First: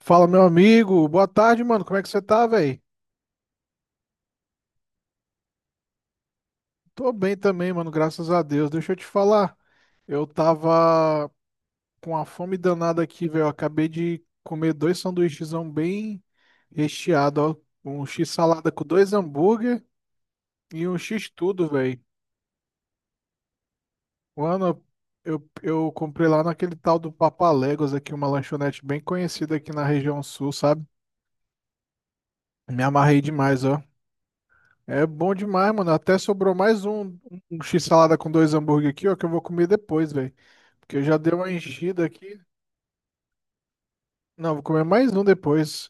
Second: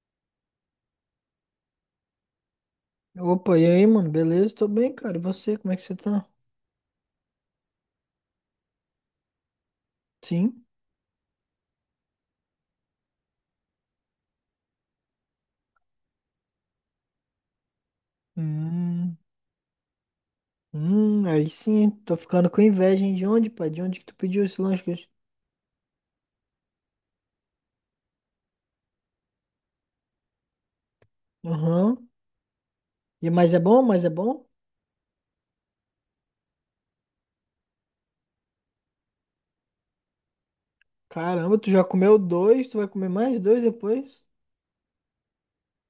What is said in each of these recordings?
Fala, meu amigo. Boa tarde, mano. Como é que você tá, velho? Opa, e aí, mano? Beleza? Tô bem, cara. E você, como é que você tá? Tô bem também, mano. Graças a Deus. Deixa eu te falar. Eu Sim. tava com uma fome danada aqui, velho. Eu acabei de comer dois sanduíchezão bem recheado, ó. Um x-salada com dois Hum, hambúrguer e um hum. Aí x-tudo, sim, hein? velho. Tô ficando com inveja, hein? De onde, pai? De onde que tu pediu esse Mano, lanche? Eu comprei lá naquele tal do Papaléguas aqui, uma lanchonete bem conhecida aqui na região sul, sabe? Aham. Me amarrei E mas é demais, bom? ó. Mas é bom? É bom demais, mano. Até sobrou mais um x-salada com dois hambúrguer aqui, ó, que eu vou comer depois, velho. Porque eu já dei uma Caramba, tu já enchida comeu aqui. dois, tu vai comer mais dois depois? Não, vou comer mais um depois.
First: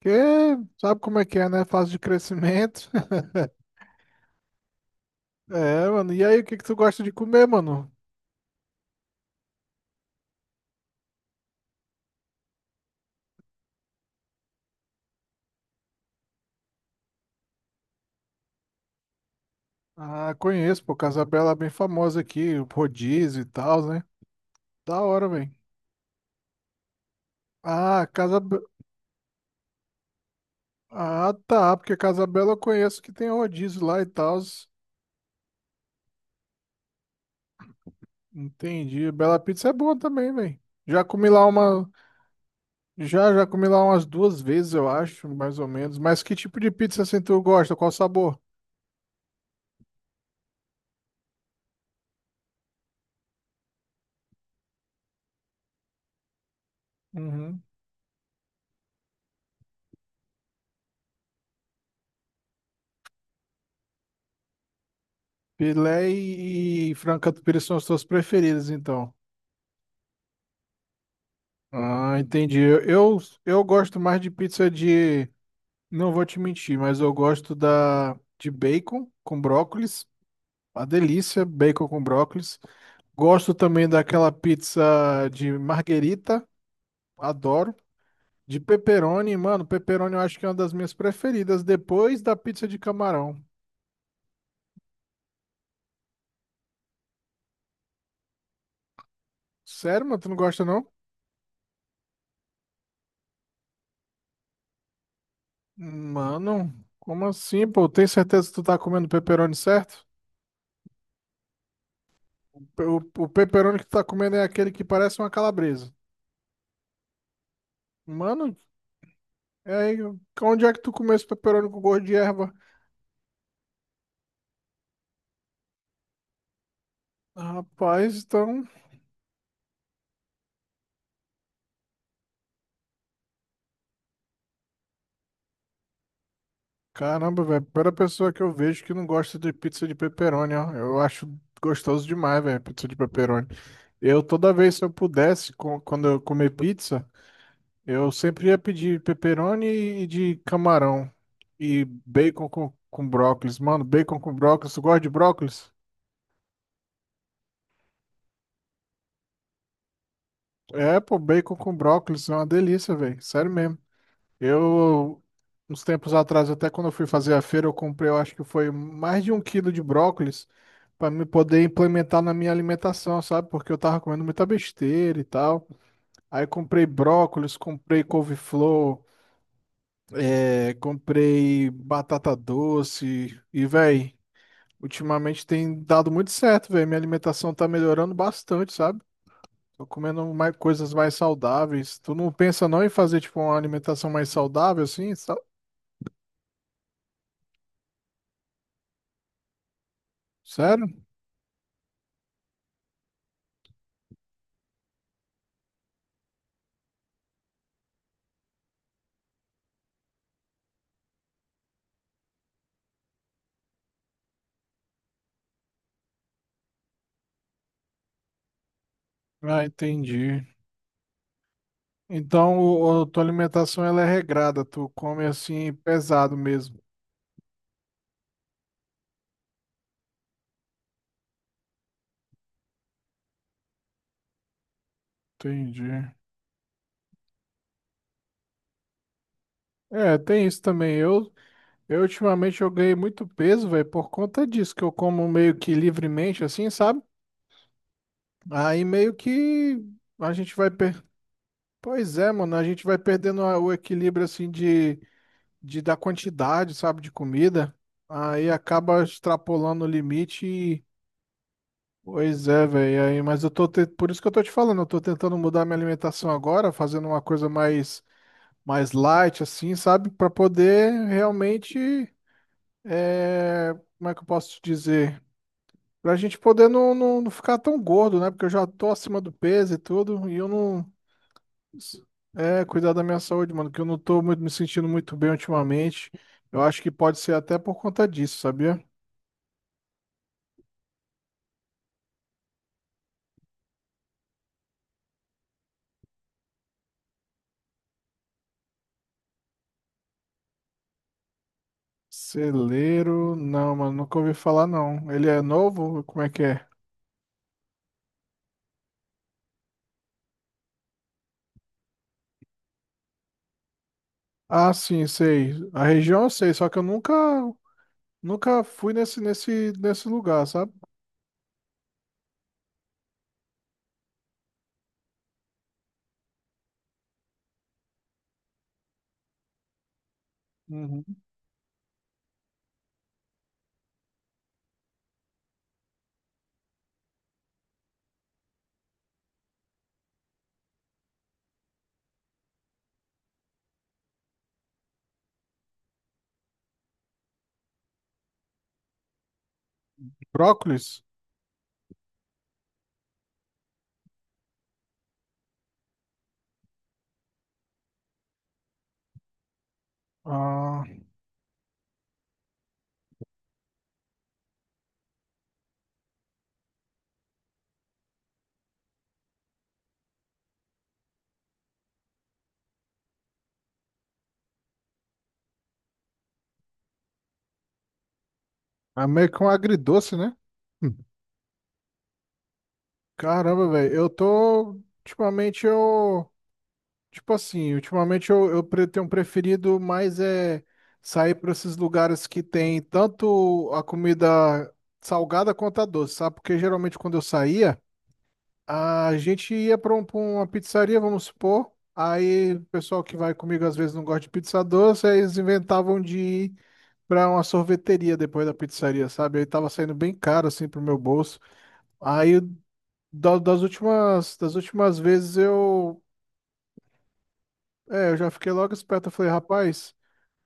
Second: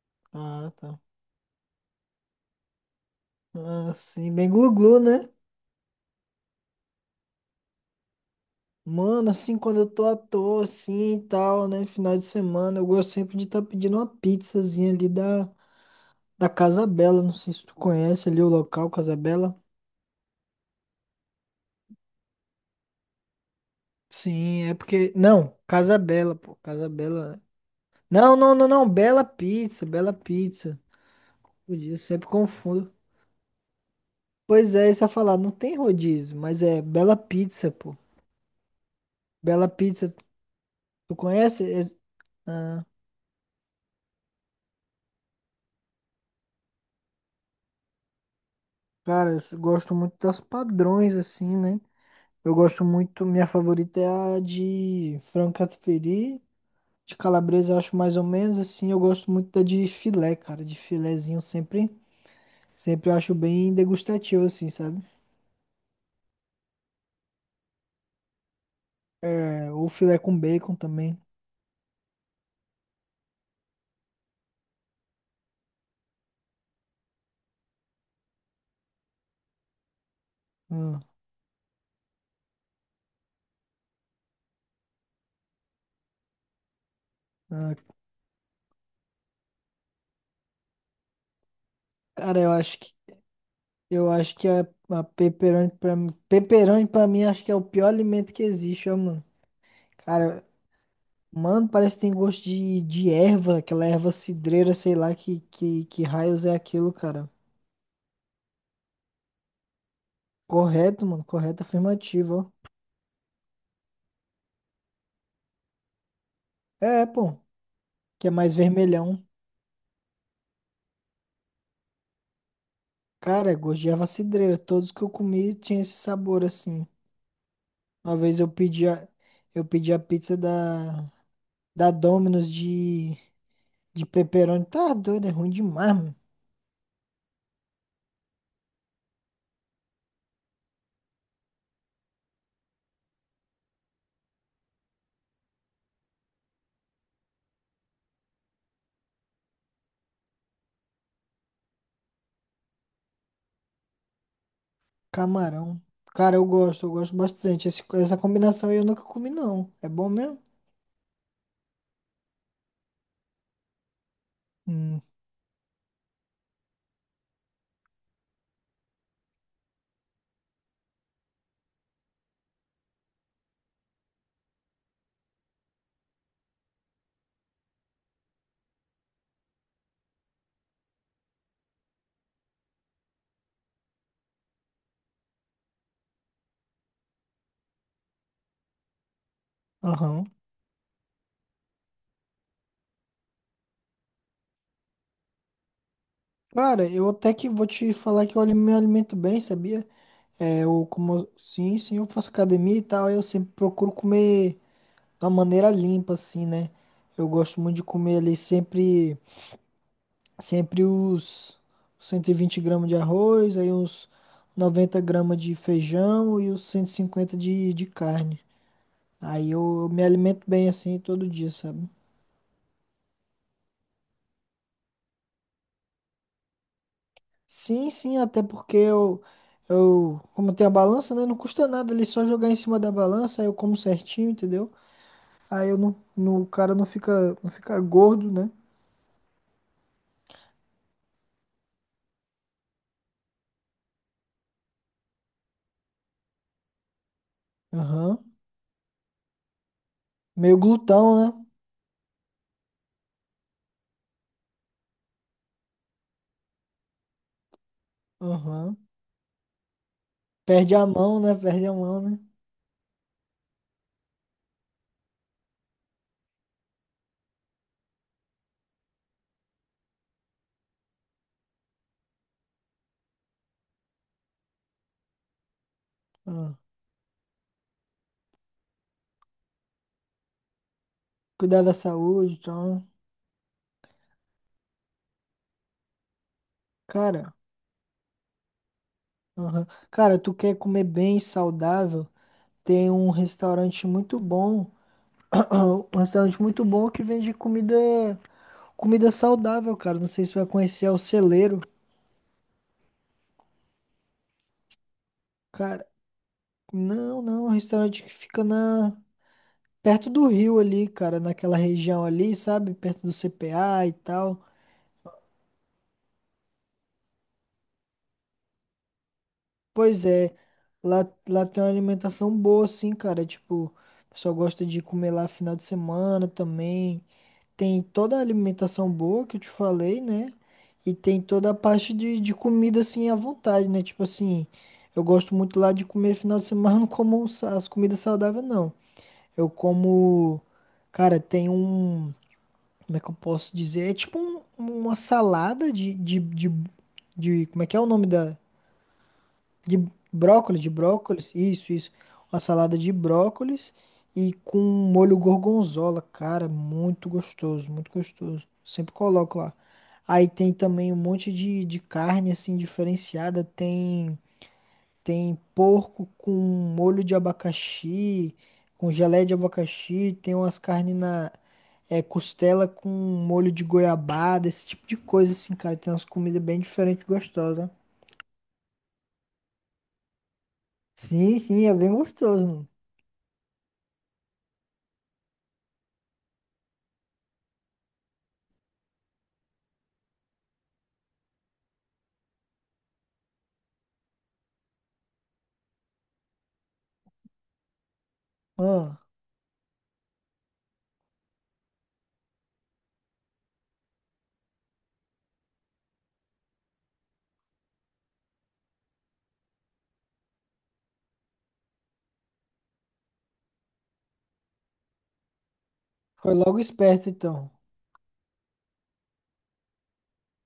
Porque Ah, tá. sabe como é que é, né? Fase de crescimento. Ah, sim, bem glu-glu, né? É, mano. E aí, o que que tu gosta de comer, mano? Mano, assim, quando eu tô à toa, assim e tal, né? Final de semana, eu gosto sempre de estar pedindo uma pizzazinha ali da Casa Bela. Não sei se tu conhece ali o local, Casa Bela. Ah, conheço, pô. Casabela é bem famosa aqui, o rodízio e tal, né? Sim, é Da porque. hora, velho. Não, Casa Bela, pô. Casa Bela. Ah, Não, Casa... não, Be- não, não. Bela Pizza, Bela Pizza. Ah, tá. Podia, Porque eu sempre Casabela eu confundo. conheço que tem um rodízio lá e tal. Pois é, isso eu ia falar, não tem rodízio, mas é Bela Pizza, pô. Entendi. Bela Pizza Bela é boa Pizza, também, velho. Já tu comi lá conhece? Uma. Ah, Já comi lá umas duas vezes, eu acho, mais ou menos. Mas que tipo de pizza assim tu gosta? Qual sabor? cara, eu gosto muito das padrões, assim, né? Eu gosto muito, minha favorita é a de frango catupiry. De Uhum. calabresa eu acho mais ou menos assim. Eu gosto muito da de filé, cara. De filézinho sempre eu acho bem degustativo, assim, sabe? Filé e frango catupiry são as tuas preferidas, então. O filé com bacon também. Ah, entendi. Eu gosto mais de pizza de. Não vou te mentir, mas eu gosto da de bacon com brócolis. Uma Hum, delícia, bacon com brócolis. Gosto também daquela pizza de marguerita. Adoro. ah, De pepperoni, mano, pepperoni eu acho que é uma das minhas preferidas, depois da cara, eu pizza acho de que camarão. eu acho que a pepperoni pra mim acho que é o pior alimento que existe, ó, mano. Sério, mano, tu não Cara, gosta não? mano, parece que tem gosto de erva, aquela erva cidreira, sei lá que raios é Mano, aquilo, como cara. assim, pô? Tem certeza que tu tá comendo pepperoni certo? Correto, mano, correto, afirmativo, O pepperoni que tu tá comendo é aquele que parece uma calabresa. ó. É, pô, que é mais Mano, vermelhão. é aí, onde é que tu comeu esse pepperoni com gosto de erva? Cara, é gosto de erva cidreira, todos que eu comi tinha esse sabor assim. Rapaz, Uma vez eu então. pedi a, eu pedi a pizza da Domino's. De pepperoni, tá doido, é ruim demais, mano. Caramba, velho, primeira pessoa que eu vejo que não gosta de pizza de pepperoni, ó. Eu acho gostoso demais, velho, pizza de pepperoni. Eu, toda vez, se eu pudesse, quando eu comer pizza. Eu sempre ia pedir pepperoni e de camarão. E bacon com brócolis. Mano, bacon com brócolis. Tu gosta de brócolis? Camarão. Cara, eu gosto bastante. Essa combinação aí eu nunca comi, não. É bom mesmo? É, pô, bacon com brócolis é uma delícia, velho. Sério mesmo. Hum, Eu, uns tempos atrás, até quando eu fui fazer a feira, eu comprei, eu acho que foi mais de um quilo de brócolis pra me poder implementar na minha alimentação, sabe? Porque eu tava comendo muita besteira e tal. Aí comprei brócolis, comprei couve-flor, é, comprei batata doce e, velho. Ultimamente tem dado muito certo, velho. Minha alimentação tá melhorando bastante, sabe? Tô aham. comendo mais coisas mais saudáveis. Tu não pensa não em fazer, tipo, uma alimentação mais saudável, assim? Cara, eu até que vou te falar que eu me alimento bem, sabia? É, eu Sério? como. Sim, sim, eu faço academia e tal, eu sempre procuro comer de uma maneira limpa, assim, né? Eu gosto muito de comer ali sempre os 120 gramas de arroz, aí uns 90 gramas de feijão e os 150 de carne. Aí Ah, eu, me entendi. alimento bem assim todo dia, sabe? Então, tua alimentação, ela é regrada. Tu come, assim, pesado mesmo. Sim, sim, até porque eu, como tem a balança, né? Não custa nada ali só jogar em cima da balança, aí eu como certinho, entendeu? Aí eu não, Entendi. não, o cara não fica, não fica gordo, né? É, tem isso também. Eu ultimamente, eu ganhei muito peso, velho, por conta disso, que eu como meio que livremente, assim, sabe? Aham. Aí meio que a gente Meio vai. glutão, né? Pois é, mano, a gente vai perdendo o equilíbrio assim de da quantidade, sabe, de comida. Aí Aham. acaba extrapolando o limite Perde a e, mão, né? Perde a mão, né? pois é, velho. Aí, mas eu por isso que eu tô te falando, eu tô tentando mudar minha alimentação agora, fazendo uma coisa mais light assim, sabe, pra poder realmente é, como é que eu posso te dizer? Pra gente Ah. poder não ficar tão gordo, né? Porque eu já tô acima do peso e tudo, e eu não Cuidar da saúde, É, então. cuidar da minha saúde, mano, que eu não tô muito, me sentindo muito bem ultimamente. Eu acho que pode Cara, ser até por conta disso, sabia? aham. Cara, tu quer comer bem, saudável? Tem um restaurante muito bom. Um restaurante muito bom que vende comida. Comida saudável, cara. Não sei se você vai conhecer é o Celeiro. Celeiro, não, mano, nunca ouvi falar não. Ele é Cara, novo? Como é que é? não, não. É um restaurante que fica perto do rio ali, cara. Naquela região ali, sabe? Perto do CPA e tal. Ah, sim, sei. A região eu sei, só que eu nunca, nunca fui nesse, nesse, Pois nesse é. lugar, sabe? Lá tem uma alimentação boa, sim, cara. Tipo, o pessoal gosta de comer lá final de semana também. Tem toda a alimentação boa que eu te falei, né? E Uhum. tem toda a parte de comida, assim, à vontade, né? Tipo assim, eu gosto muito lá de comer final de semana, mas não como as comidas saudáveis, não. Eu como, cara, tem um, como é que eu posso dizer? É tipo uma salada como é que é o nome da? De de Brócolis? brócolis, isso, isso. Uma salada de brócolis e com molho gorgonzola, cara, muito gostoso, muito gostoso. Sempre coloco lá. Aí tem Ah, também um monte de carne, assim, diferenciada, tem porco com molho de abacaxi, com geleia de abacaxi, tem umas carnes costela com molho de goiabada, esse tipo de coisa assim, cara. Tem umas comidas bem diferentes, e gostosas. é meio que um agridoce, né? Sim, sim, é bem gostoso, mano. Caramba, velho, eu tô. Ultimamente eu. Tipo assim, ultimamente eu tenho preferido mais é sair para esses lugares que tem tanto a comida salgada quanto a doce, sabe? Porque geralmente quando eu saía, Ah, a gente ia para uma pizzaria, vamos supor. Aí o pessoal que vai comigo às vezes não gosta de pizza doce, aí eles inventavam de ir pra uma sorveteria depois da pizzaria, sabe? Aí tava saindo bem caro assim pro meu bolso. Aí das últimas vezes eu, foi logo esperto então, é, eu já fiquei logo esperto. Eu falei, rapaz,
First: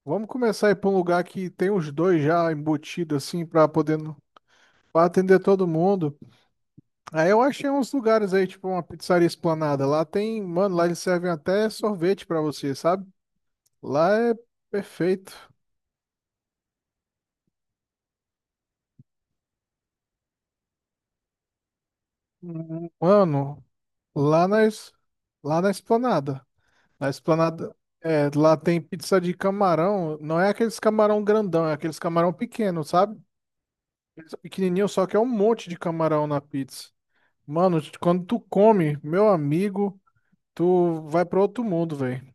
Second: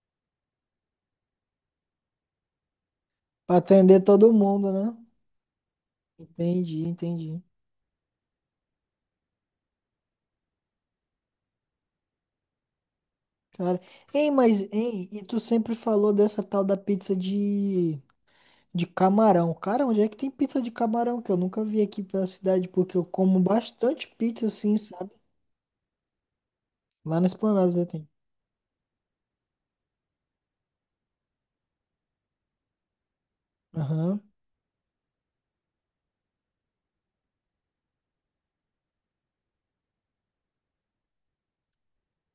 vamos começar a ir para um lugar que tem os dois já embutidos, assim, pra para poder atender todo mundo, né? pra atender todo mundo. Entendi, Aí eu entendi. achei uns lugares aí, tipo uma pizzaria Esplanada. Lá tem, mano, lá eles servem até sorvete para você, sabe? Cara, Lá ei, é mas ei, e perfeito. tu sempre falou dessa tal da pizza de camarão. Cara, onde é que tem pizza de camarão? Que eu nunca vi aqui pela cidade, porque eu como Mano, bastante pizza lá na, assim, es- sabe? lá na Esplanada. Na Lá na Esplanada. Esplanada tem. É, lá tem pizza de camarão. Não é aqueles camarão grandão, é aqueles camarão pequeno, sabe? Aham. Pizza Pequenininho, só que é um monte de camarão na pizza. Mano, quando tu come, meu amigo, tu vai pra outro mundo, velho.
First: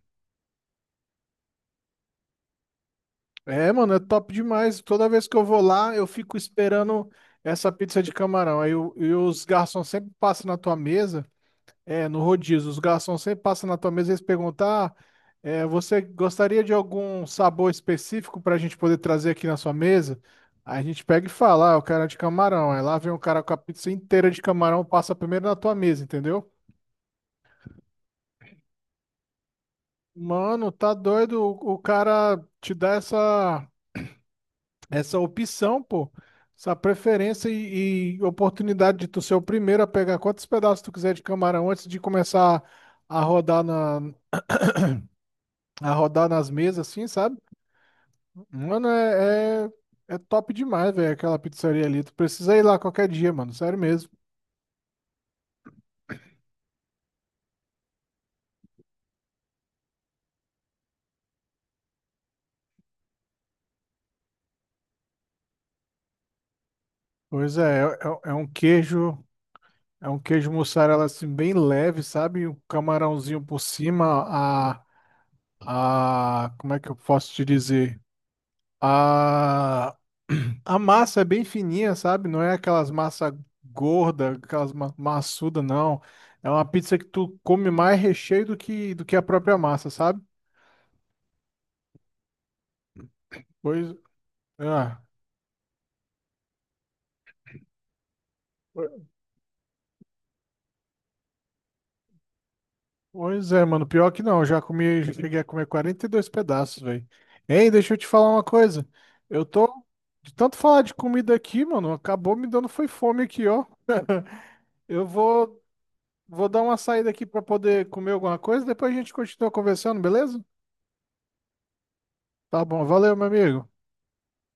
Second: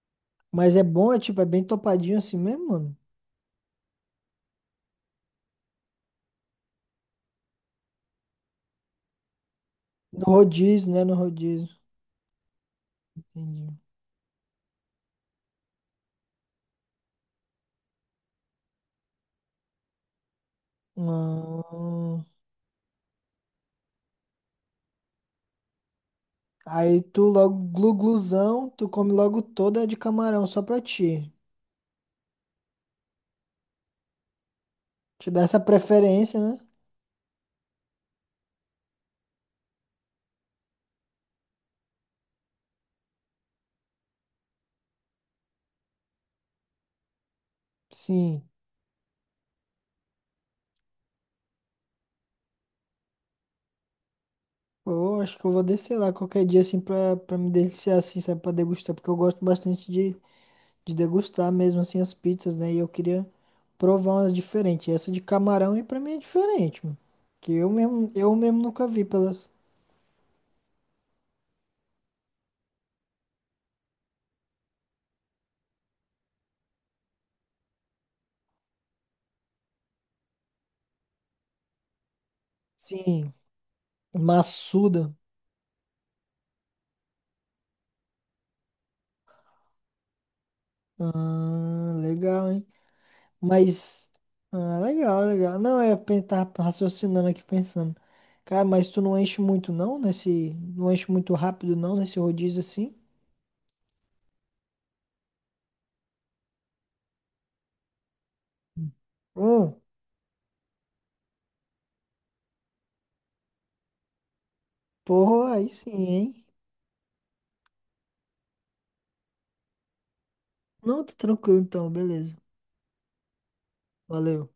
Mas é bom, é tipo, é bem topadinho assim mesmo, mano. É, mano, é top demais. Toda vez que eu vou lá, eu fico esperando essa pizza de camarão. Aí e os garçons sempre No passam na tua rodízio, né? No mesa. rodízio. É, no rodízio, os garçons sempre passam Entendi. na tua mesa e eles perguntam: ah, é, você gostaria de algum sabor específico para a gente poder trazer aqui na sua mesa? Aí a gente pega e fala: ah, o cara é de Ah, camarão. Aí lá vem o cara com a pizza inteira de camarão, passa primeiro na tua mesa, entendeu? aí tu come logo toda de camarão, só Mano, pra tá ti. doido o cara te dá essa, essa Te dá essa opção, pô, preferência, né? essa preferência e oportunidade de tu ser o primeiro a pegar quantos pedaços tu quiser de camarão antes de começar a rodar, na, a rodar nas mesas, assim, sabe? Sim. Mano, é top demais, velho, aquela pizzaria ali. Tu precisa ir lá qualquer dia, mano, sério mesmo. Pô, acho que eu vou descer lá qualquer dia assim pra, me deliciar assim, sabe? Pra degustar, porque eu gosto bastante de degustar mesmo assim as pizzas, né? E eu queria provar umas diferentes. E essa de camarão aí pra mim é diferente, mano. Que Pois é, é, é é eu um mesmo nunca vi queijo, pelas. é um queijo mussarela assim bem leve, sabe? Um camarãozinho por cima, como é que eu posso te dizer? A, a massa é bem fininha, sabe? Não é aquelas massas Sim, gorda, aquelas ma maçuda. maçuda, não. É uma pizza que tu come mais recheio do que a própria massa, sabe? Ah, legal, hein? Pois, Mas. Ah, ah. legal, legal. Não, é, tava raciocinando aqui, pensando. Cara, mas tu não enche muito não nesse. Não enche muito rápido não nesse rodízio assim? Pois é, mano. Pior que não, eu já comi, já cheguei a comer 42 pedaços, velho. Ei, deixa eu te falar uma coisa. Eu tô, Hum, de tanto falar de comida aqui, mano, acabou me dando foi fome aqui, ó. Eu Porra, vou, aí sim, hein? vou dar uma saída aqui pra poder comer alguma coisa, depois a gente continua conversando, beleza? Não, tá tranquilo então, beleza. Tá bom, valeu, meu amigo. Valeu.